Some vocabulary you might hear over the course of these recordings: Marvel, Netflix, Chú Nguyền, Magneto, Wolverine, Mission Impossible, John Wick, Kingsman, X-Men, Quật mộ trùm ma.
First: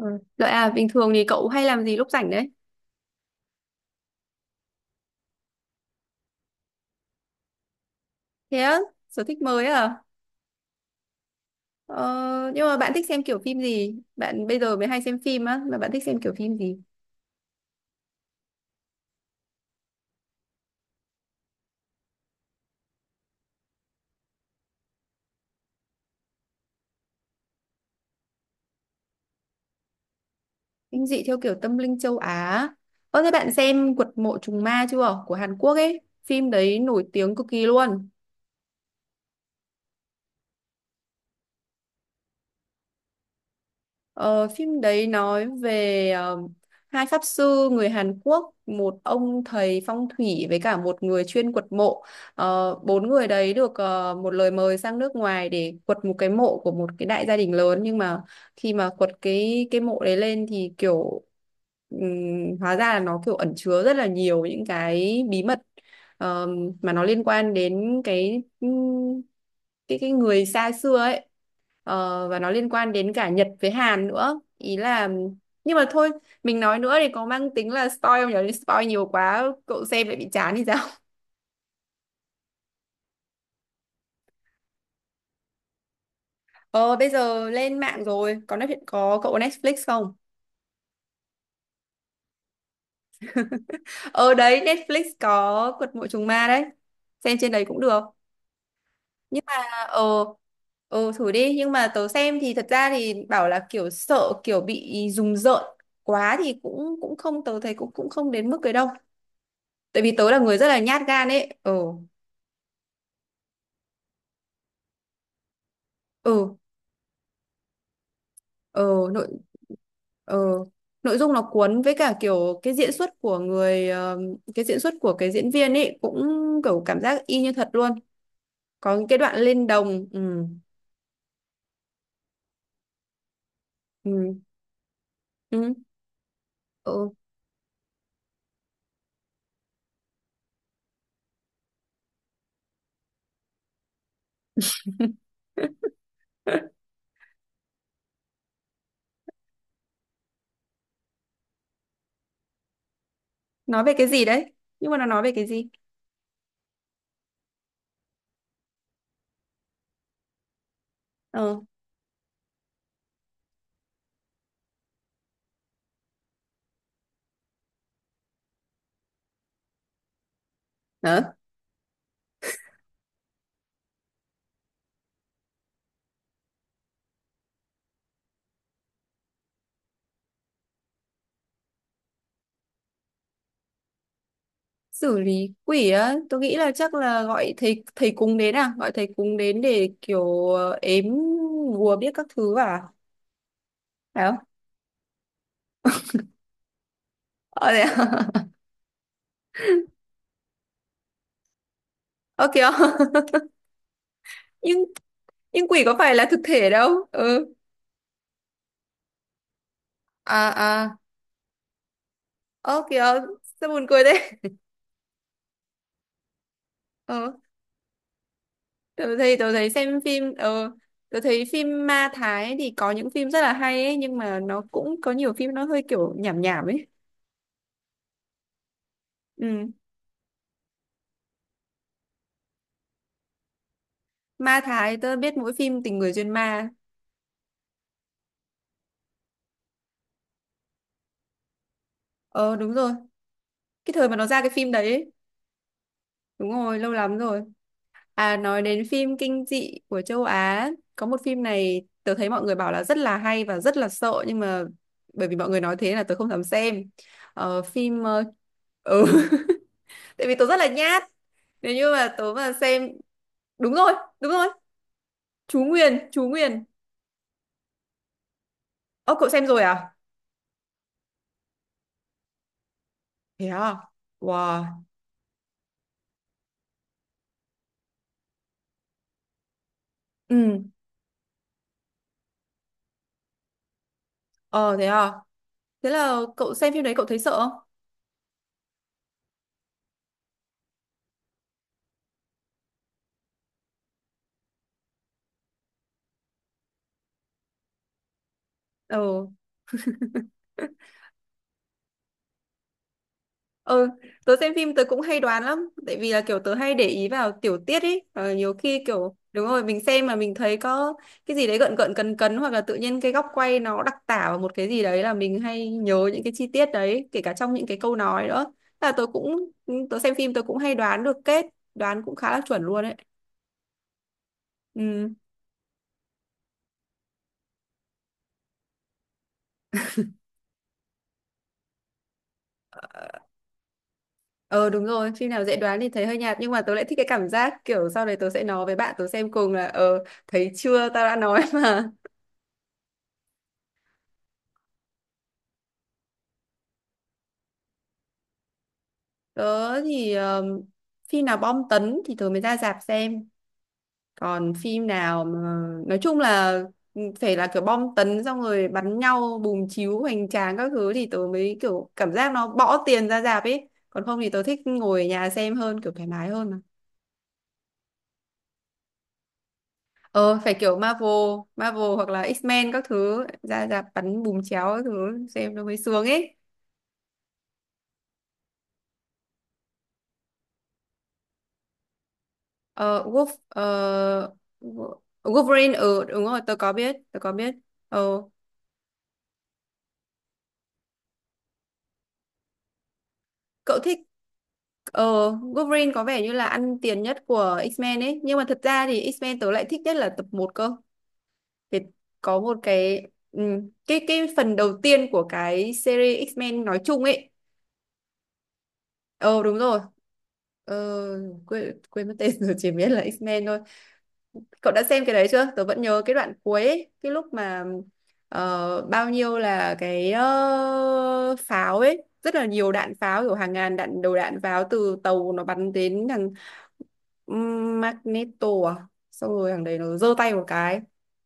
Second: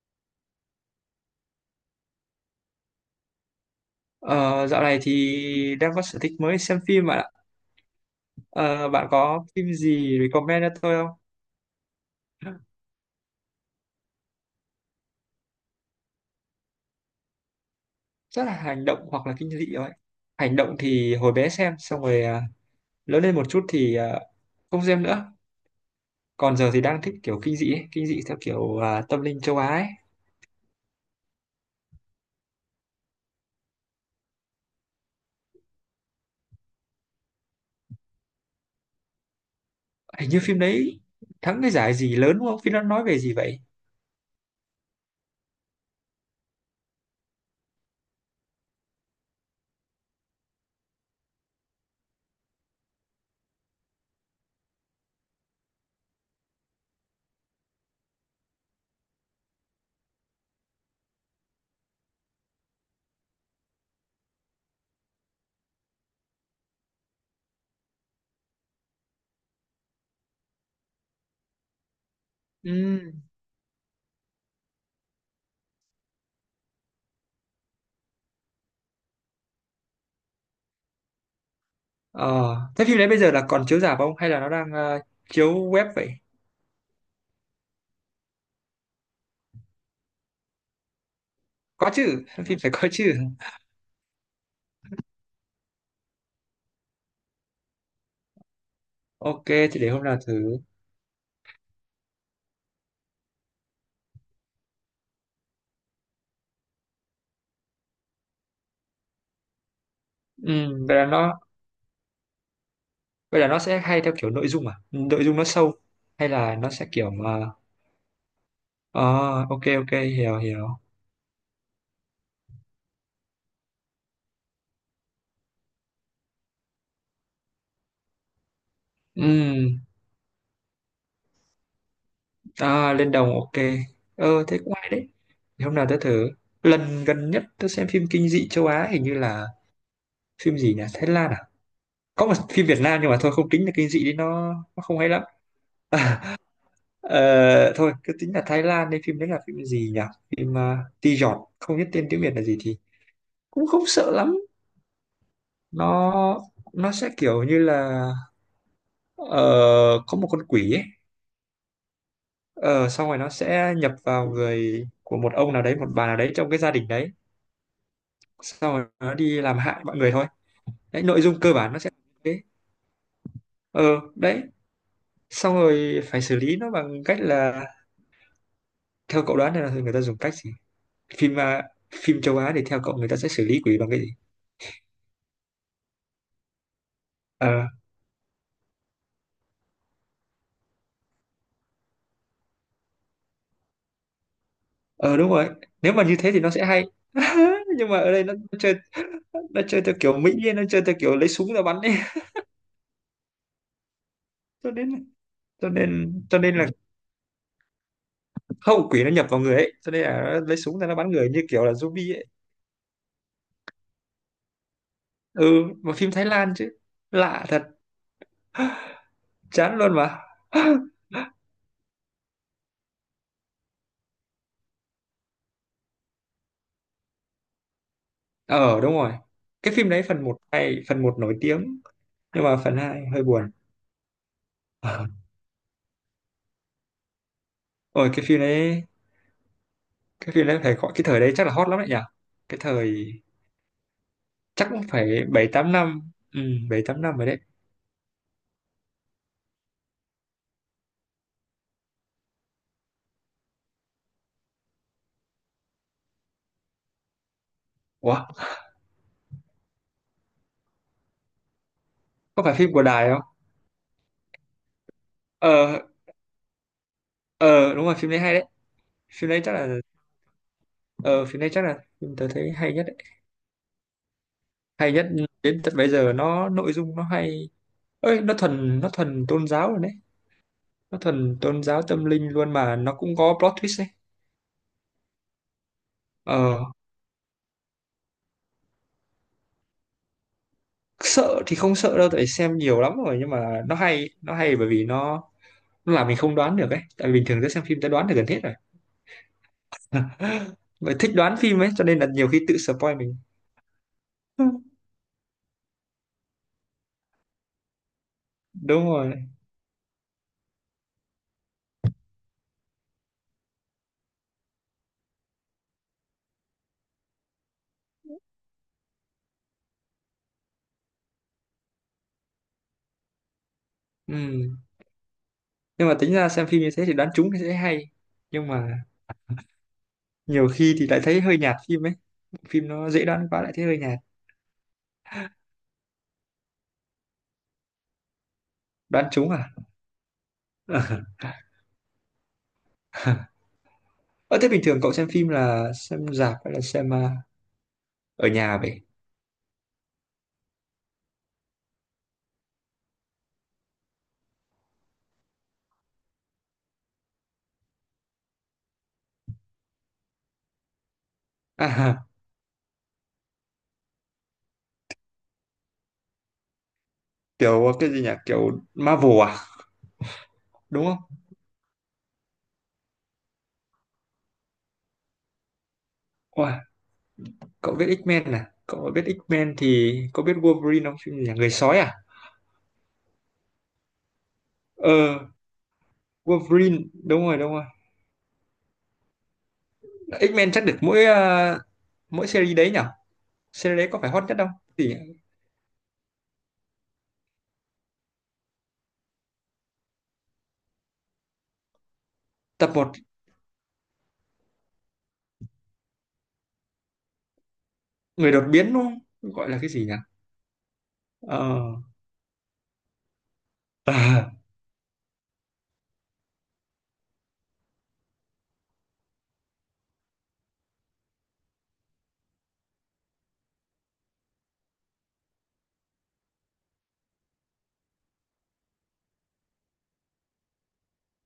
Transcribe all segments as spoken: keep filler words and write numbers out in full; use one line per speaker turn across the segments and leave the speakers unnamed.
Ừ. Lợi à, bình thường thì cậu hay làm gì lúc rảnh đấy?
Ờ, dạo này thì đang có sở thích mới xem phim bạn ạ.
Thế á,
Ờ, bạn
sở thích
có
mới
phim
à?
gì recommend cho tôi không?
Ờ, nhưng mà bạn thích xem kiểu phim gì? Bạn bây giờ mới hay xem phim á, mà bạn thích xem kiểu phim gì?
Rất là hành động hoặc là kinh dị thôi. Hành động thì hồi bé xem, xong rồi à, lớn lên một chút thì à, không xem nữa. Còn giờ thì đang thích kiểu kinh dị ấy. Kinh dị theo kiểu à, tâm linh châu Á ấy.
Kinh dị theo kiểu tâm linh châu Á. Ơ thế bạn xem Quật mộ trùng ma chưa? Của Hàn Quốc ấy. Phim đấy nổi tiếng cực kỳ luôn.
Hình như phim đấy thắng cái giải gì lớn đúng không? Phim nó nói về gì vậy?
Ờ, Phim đấy nói về ờ, hai pháp sư người Hàn Quốc, một ông thầy phong thủy với cả một người chuyên quật mộ. Ờ, bốn người đấy được ờ, một lời mời sang nước ngoài để quật một cái mộ của một cái đại gia đình lớn, nhưng mà khi mà quật cái cái mộ đấy lên thì kiểu ừm, hóa ra là nó kiểu ẩn chứa rất là nhiều những cái bí mật ờ, mà nó liên quan đến cái ừm, cái cái người xa xưa ấy. Ờ, và nó liên quan
Ừ.
đến cả Nhật với Hàn nữa ý là nhưng mà thôi, mình nói nữa thì có mang tính là spoil không nhỉ, spoil nhiều quá cậu xem lại bị chán thì sao.
Ờ, thế phim đấy bây giờ là còn chiếu rạp không? Hay là nó đang à, chiếu web vậy?
ờ Bây giờ lên mạng rồi, có Netflix, có, cậu có Netflix không?
Có chứ, phim phải có chứ.
ờ Đấy, Netflix có Quật Mộ Trùng Ma đấy, xem trên đấy cũng được. Nhưng
Ok,
mà
thì để hôm nào
ờ
thử.
ờ thử đi, nhưng mà tớ xem thì thật ra thì bảo là kiểu sợ kiểu bị rùng rợn quá thì cũng cũng không, tớ thấy cũng cũng không đến mức cái đâu, tại vì tớ là
Ừ,
người rất là
vậy
nhát
là
gan
nó
ấy. Ờ.
vậy là nó sẽ hay theo kiểu nội dung à? Ừ, nội dung nó sâu hay là
Ừ.
nó sẽ kiểu mà
ờ
ờ,
nội
ok ok
ờ
hiểu hiểu.
Nội dung nó cuốn với cả kiểu cái diễn xuất của người ờ, cái diễn xuất của cái diễn viên ấy cũng kiểu cảm giác y như thật luôn, có những cái đoạn lên
Ừ,
đồng. Ừ
à, lên đồng ok.
ừ.
Ờ thế cũng hay đấy. Thì
Ừ.
hôm nào tớ thử, lần
Ừ.
gần nhất tớ xem phim kinh dị châu Á hình như là phim gì nhỉ, Thái Lan à. Có một phim Việt Nam nhưng mà thôi không tính là kinh dị đi, nó nó không hay lắm. Ờ, thôi cứ tính là Thái Lan đi, phim đấy là phim gì nhỉ? Phim uh, Ti Giọt không biết tên tiếng Việt là gì thì cũng không
Nói về cái
sợ
gì
lắm.
đấy, nhưng mà nó nói về cái gì?
Nó nó sẽ kiểu như là ờ, có một con quỷ ấy.
ờ
Ờ, xong rồi nó sẽ nhập vào người của một ông nào đấy, một bà nào đấy trong cái gia đình đấy, xong rồi nó đi làm hại mọi người thôi. Đấy, nội
Hả?
dung cơ bản nó sẽ thế. Ờ đấy, xong rồi phải xử lý nó bằng cách là, theo cậu đoán này, là người ta dùng cách gì? Phim à, phim châu Á thì theo cậu người ta sẽ xử lý quỷ bằng cái gì?
Xử lý quỷ á, tôi nghĩ là chắc là gọi
Ờ,
thầy thầy cúng đến, à gọi thầy cúng đến để kiểu ờ, ếm bùa biết các thứ à, phải không?
ờ đúng rồi. Nếu mà như thế thì nó sẽ hay.
Ờ thế
Nhưng mà
à?
ở đây nó chơi nó chơi theo kiểu Mỹ ấy, nó chơi theo kiểu lấy súng ra bắn ấy,
Ok. Không?
cho
nhưng
nên là,
nhưng
cho
quỷ có phải
nên
là
cho
thực
nên là
thể đâu. Ừ.
hậu quỷ nó nhập vào người ấy, cho nên là
À
nó lấy súng ra nó
à.
bắn người như kiểu là zombie ấy.
Ơ kìa, sao buồn cười thế.
Ừ, mà phim Thái Lan chứ,
Ờ,
lạ thật,
tớ thấy tớ thấy
chán luôn
xem
mà.
phim ờ tớ thấy phim ma Thái thì có những phim rất là hay ấy, nhưng mà nó cũng có nhiều phim nó hơi kiểu nhảm nhảm ấy.
Ờ đúng rồi,
Ừ.
cái phim đấy phần một hay, phần một nổi tiếng, nhưng mà phần hai hơi buồn.
Ma Thái
Ờ.
tớ biết mỗi phim Tình người duyên ma.
Ôi cái phim đấy cái phim đấy phải gọi, cái thời đấy chắc là hot lắm đấy nhỉ.
Ờ
Cái
đúng rồi,
thời,
cái thời mà nó ra cái
chắc
phim
cũng
đấy ấy.
phải bảy tám năm. Ừ,
Đúng rồi,
bảy
lâu
tám năm
lắm
rồi đấy.
rồi. À nói đến phim kinh dị của châu Á, có một phim này tớ thấy mọi người bảo là rất là hay và rất là sợ, nhưng mà bởi vì mọi người nói thế là tớ không dám xem. Ờ, phim ờ,
Ủa,
ừ. Tại vì tớ rất là nhát. Nếu như mà tớ
có
mà
phải phim của
xem
Đài không?
đúng rồi, đúng rồi. Chú
Ờ,
Nguyền, Chú Nguyền.
ờ đúng rồi, phim đấy hay đấy.
Ơ cậu
Phim đấy
xem
chắc
rồi
là
à?
ờ phim đấy chắc là phim tớ thấy hay nhất đấy,
Thế à? Wow.
hay nhất đến tận bây giờ. Nó nội dung nó hay, ơi, nó thuần nó thuần tôn giáo rồi đấy,
Ừ.
nó thuần tôn giáo tâm linh luôn, mà nó cũng có plot twist đấy.
Ờ thế à. Thế là cậu xem
Ờ,
phim đấy cậu thấy sợ không?
sợ thì không sợ đâu, tại xem nhiều lắm rồi, nhưng mà nó hay, nó hay bởi vì nó nó làm mình không đoán được ấy, tại vì bình thường cứ xem phim ta đoán được gần hết rồi.
Ừ.
Bởi thích đoán phim ấy cho nên là nhiều khi tự spoil mình.
Ừ, tớ xem phim tớ cũng hay đoán lắm tại vì là kiểu tớ hay để ý vào tiểu tiết ấy, và nhiều khi
Đúng rồi.
kiểu đúng rồi mình xem mà mình thấy có cái gì đấy gợn gợn cấn cấn, hoặc là tự nhiên cái góc quay nó đặc tả vào một cái gì đấy, là mình hay nhớ những cái chi tiết đấy, kể cả trong những cái câu nói nữa. Thế là tớ cũng ừ, tớ xem phim tớ cũng hay đoán được kết, đoán cũng khá là chuẩn luôn ấy.
Ừ.
Ừ.
Nhưng mà tính ra xem phim như thế thì đoán trúng thì sẽ hay, nhưng mà nhiều khi thì lại thấy hơi nhạt phim ấy, phim nó dễ đoán quá lại thấy hơi nhạt.
Ờ đúng rồi, phim nào dễ đoán thì thấy hơi nhạt, nhưng mà tớ lại thích cái cảm giác kiểu sau đấy tớ sẽ nói với bạn tớ
Đoán trúng
xem
à?
cùng là ờ thấy chưa tao đã nói mà.
Ờ, thế bình thường cậu xem phim là xem rạp hay là xem à, ở nhà vậy?
Tớ thì um, phim nào bom tấn thì tớ mới ra rạp xem. Còn phim nào mà nói chung là ừ, phải là kiểu bom tấn xong rồi bắn nhau bùm chiếu hoành tráng các thứ thì tớ mới
À,
kiểu
ha,
cảm giác nó bỏ tiền ra rạp ấy. Còn không thì tớ thích ngồi ở nhà xem hơn, kiểu thoải mái hơn mà.
kiểu cái gì nhỉ? Kiểu Marvel à?
Ờ phải kiểu
Đúng không?
Marvel, Marvel hoặc là X-Men các thứ ra rạp bắn bùm chéo các thứ xem nó mới sướng ấy.
Wow, cậu biết X-Men à? Cậu biết X-Men thì có biết Wolverine không? Phim gì nhỉ? Người sói à?
Ờ Wolf ờ,
Ờ,
Wolverine ừ đúng rồi tớ có
Wolverine,
biết, tớ
đúng
có
rồi, đúng
biết.
rồi.
Ờ.
X-Men chắc được mỗi à, mỗi series đấy nhỉ? Series
Cậu
đấy
thích
có phải hot nhất không? Thì
ờ Wolverine có vẻ như là ăn tiền nhất của X-Men ấy, nhưng mà thật ra thì X-Men tớ lại thích nhất là tập một cơ. Vì có một
tập một,
cái ừ, cái cái phần đầu tiên của cái series X-Men nói chung ấy.
người đột biến đúng không?
Ờ
Gọi
đúng
là cái
rồi.
gì nhỉ?
ờ,
Ờ,
quên quên mất tên rồi, chỉ biết là X-Men thôi.
à,
Cậu đã xem cái đấy chưa, tớ vẫn nhớ cái đoạn cuối ấy, cái lúc mà ờ, bao nhiêu là cái ờ, pháo ấy, rất là nhiều đạn pháo, kiểu hàng ngàn đạn đầu đạn pháo từ tàu nó bắn đến thằng ừm, Magneto, à xong rồi thằng đấy nó giơ tay một cái,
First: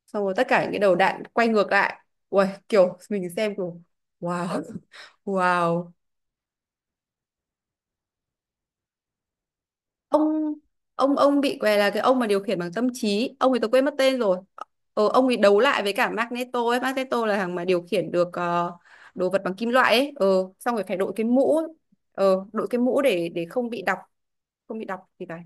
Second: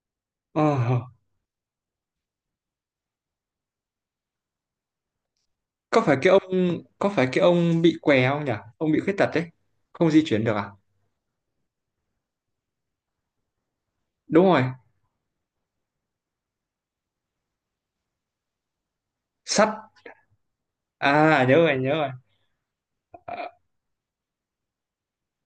xong rồi tất cả những cái đầu
ờ,
đạn quay ngược lại. Uầy, kiểu mình xem kiểu wow. Wow.
có phải cái ông có phải cái ông bị què không nhỉ, ông bị khuyết tật đấy, không di chuyển
ông
được à?
ông ông bị què là cái ông mà điều khiển bằng tâm trí, ông ấy tôi quên mất tên rồi.
Đúng rồi,
Ờ, ông ấy đấu lại với cả Magneto ấy, Magneto là thằng mà điều khiển được ờ, đồ vật bằng kim
sắt.
loại ấy. ờ, Xong rồi phải đội cái
À nhớ
mũ,
rồi, nhớ rồi.
ờ, đội cái mũ để để
Ờ,
không bị đọc, không bị đọc thì phải.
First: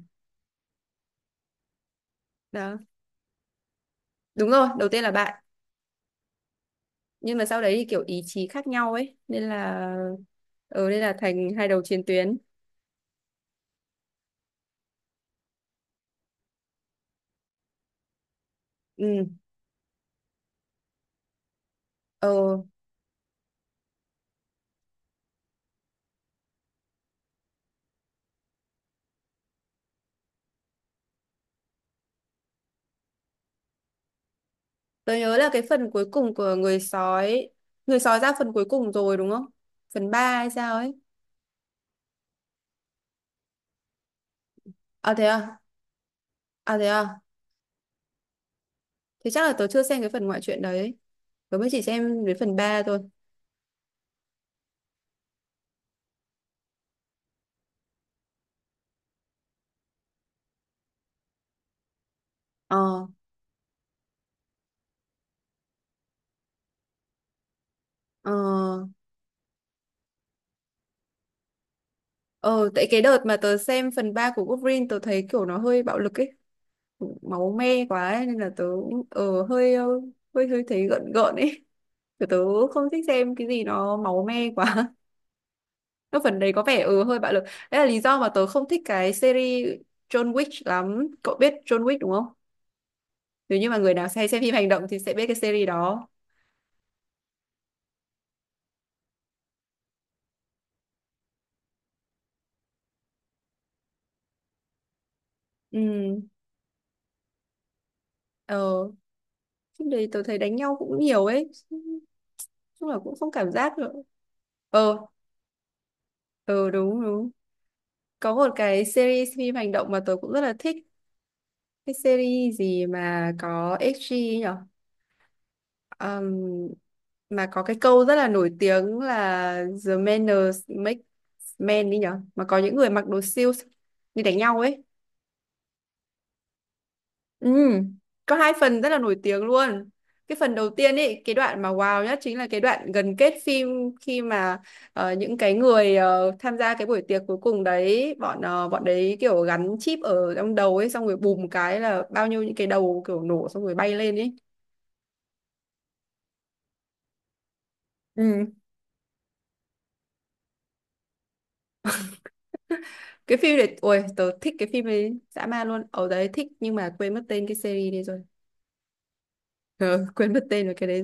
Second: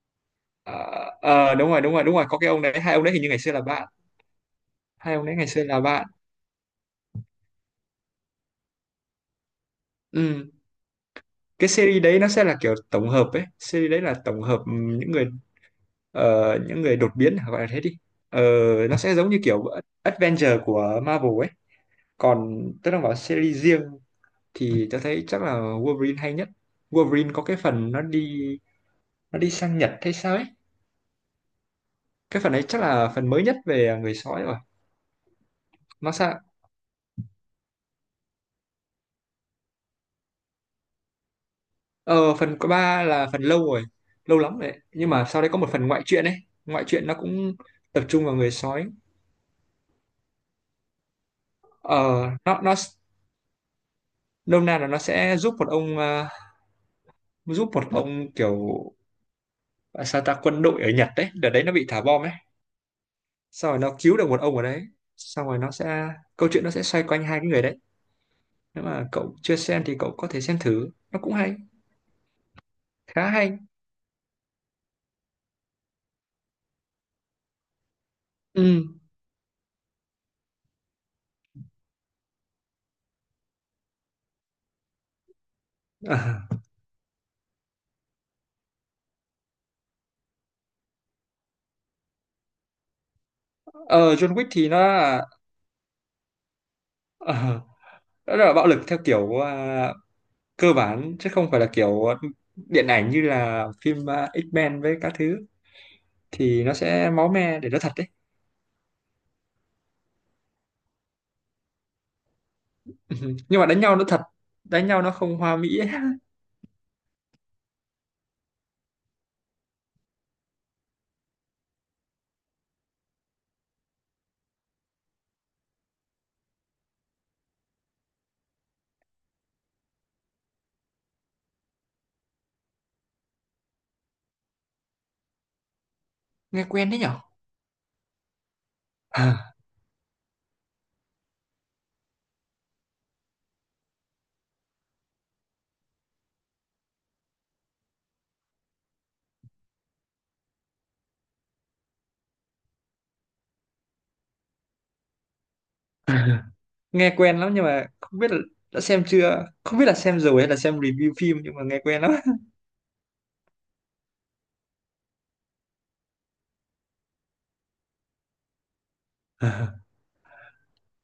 ờ, ờ, đúng rồi, đúng rồi, đúng rồi, có cái ông
Đó
đấy, hai ông đấy hình như ngày xưa là bạn,
đúng rồi, đầu tiên là
hai ông
bạn,
đấy ngày xưa là bạn.
nhưng mà sau đấy thì kiểu ý chí khác nhau ấy nên là
Ừ.
ờ nên là thành hai
Cái
đầu chiến
series đấy nó
tuyến.
sẽ là kiểu tổng hợp ấy, series đấy là tổng hợp ừ, những người ờ, những người đột biến gọi là thế đi. Ờ, nó sẽ giống
Ừ.
như kiểu Adventure của Marvel ấy,
ờ
còn tớ đang bảo series riêng thì tớ thấy chắc là Wolverine hay nhất. Wolverine có cái phần nó đi nó đi sang Nhật hay sao ấy, cái phần ấy chắc là phần mới nhất về người sói rồi.
tôi nhớ là cái phần cuối
Nó
cùng
sao?
của người sói, người sói ra phần cuối cùng rồi đúng không, phần ba hay sao ấy.
Ờ phần, có ba là phần lâu rồi, lâu lắm rồi đấy. Nhưng
À
mà
thế
sau đấy có
à?
một phần ngoại truyện ấy,
À
ngoại
thế
truyện nó
à?
cũng tập trung vào người sói.
Thế chắc là tớ chưa xem cái phần ngoại truyện đấy. Tớ mới chỉ xem
Ờ,
đến phần
nó nó
ba thôi.
nôm na là nó sẽ giúp một ông ờ, giúp một ông kiểu à, sao ta quân đội ở Nhật đấy, đợt đấy nó bị thả bom ấy,
Ờ,
sau rồi nó cứu được một ông ở đấy, xong rồi nó sẽ, câu chuyện nó sẽ xoay quanh hai cái người đấy.
ờ,
Nếu mà cậu chưa xem thì cậu có thể xem thử, nó cũng hay,
ờ, tại cái đợt
khá
mà tớ
hay.
xem phần ba của Wolverine tớ thấy kiểu nó hơi bạo lực ấy. Máu me quá ấy, nên là
Ừ.
tớ cũng ờ, hơi, ờ, hơi hơi thấy gợn gợn ấy. Kiểu tớ không thích xem cái gì nó máu me quá. Cái phần đấy có vẻ ừ hơi bạo lực. Đấy là lý do mà tớ không thích cái series John Wick lắm. Cậu biết John Wick đúng không? Nếu như mà người nào
Ờ,
hay
John
xem
Wick
phim hành
thì nó
động thì sẽ
là
biết cái series đó.
ờ, nó là bạo lực theo kiểu à, cơ bản chứ không phải là kiểu điện ảnh như là phim à, X-Men với các thứ,
Ừ.
thì nó sẽ máu me để nó thật đấy.
Ờ. Trước đây tôi thấy đánh nhau cũng nhiều ấy. Chung là cũng
Ừ,
không cảm
nhưng mà
giác
đánh
được.
nhau nó thật, đánh nhau
Ờ,
nó không hoa mỹ ấy.
ờ đúng đúng. Có một cái series phim hành động mà tôi cũng rất là thích. Cái series gì mà có ích giê nhở. Ừm, mà có cái câu rất là nổi tiếng là The manners make men đi nhở, mà có những người mặc đồ siêu đi đánh nhau ấy.
Nghe quen đấy nhở?
Ừ, có hai phần rất là nổi tiếng
À,
luôn. Cái phần đầu tiên ấy, cái đoạn mà wow nhất chính là cái đoạn gần kết phim, khi mà ờ, những cái người ờ, tham gia cái buổi tiệc cuối cùng đấy, bọn ờ, bọn đấy kiểu gắn chip ở trong đầu ấy, xong rồi bùm cái là bao nhiêu những cái đầu kiểu nổ xong rồi bay lên ấy.
à, nghe quen lắm nhưng mà không biết là
Ừ,
đã xem chưa, không biết là xem rồi hay là xem review phim nhưng mà nghe quen lắm.
cái phim này, ôi, tớ thích cái phim ấy dã man luôn. Ở đấy thích nhưng mà quên mất tên cái series đi rồi.
À,
Ờ, quên mất tên rồi cái đấy,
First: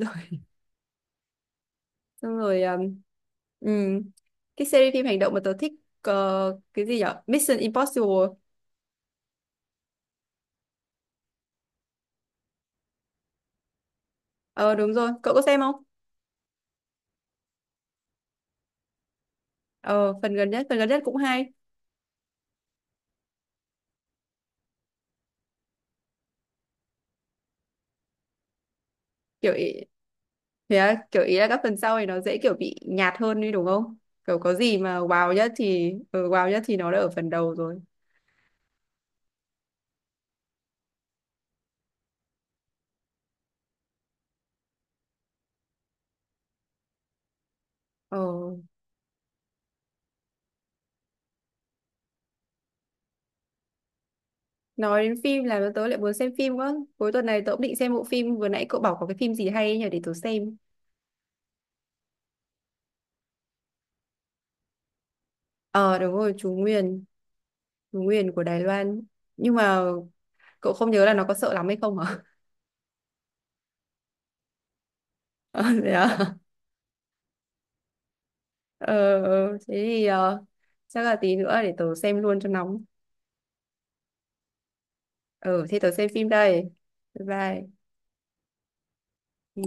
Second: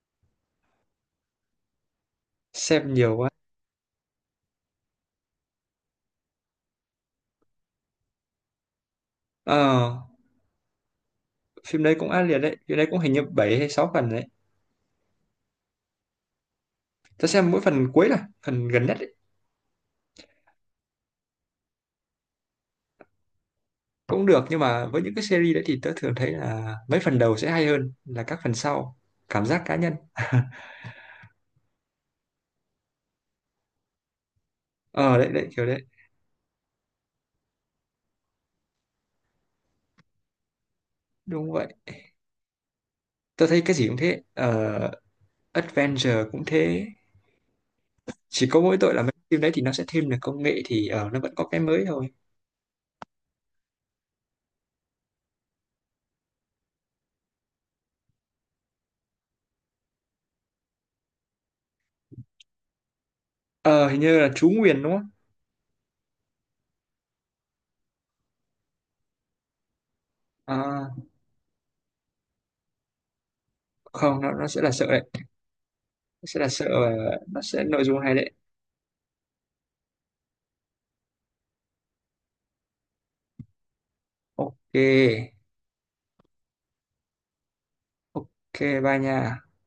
xong rồi
xem
um,
nhiều quá.
ừm, cái series phim hành động mà tớ thích ờ, cái gì nhở Mission Impossible.
Ờ, phim đấy cũng ác liệt đấy, phim đấy cũng hình như bảy hay sáu phần đấy.
Ờ đúng rồi, cậu có xem không?
Tớ xem mỗi phần cuối là phần gần nhất,
ờ Phần gần nhất, phần gần nhất cũng hay.
cũng được, nhưng mà với những cái series đấy thì tớ thường thấy là mấy phần đầu sẽ hay hơn là các phần sau, cảm
Kiểu
giác
ý,
cá nhân.
thế á, kiểu ý là các phần sau thì nó dễ kiểu bị nhạt hơn đi đúng không, kiểu có gì mà
Ờ đấy
wow
đấy,
nhất
kiểu đấy,
thì ừ, wow nhất thì nó đã ở phần đầu rồi.
đúng vậy. Tớ thấy cái gì cũng thế ờ, Adventure cũng thế,
ờ
chỉ có mỗi tội là mấy phim đấy thì nó sẽ thêm được công nghệ thì ờ, nó vẫn có cái mới thôi.
nói đến phim là tớ lại muốn xem phim quá, cuối tuần này tớ cũng định xem bộ phim vừa nãy cậu bảo có cái phim gì hay ấy nhỉ để tớ xem.
Ờ hình như là chú Nguyền đúng không?
Ờ đúng rồi, Chú Nguyền, Chú Nguyền của Đài Loan. Nhưng mà cậu không
À,
nhớ là nó có sợ lắm hay không hả?
không, nó nó sẽ là sợ đấy,
Ờ, thế à?
sẽ là sợ và nó sẽ nội dung hay đấy.
ờ ờ, Thế thì ờ, chắc là tí nữa để tớ xem luôn cho nóng.
Ok.
Ờ thế tớ xem phim đây, bye bye.
Ok bye nha.
Ừ.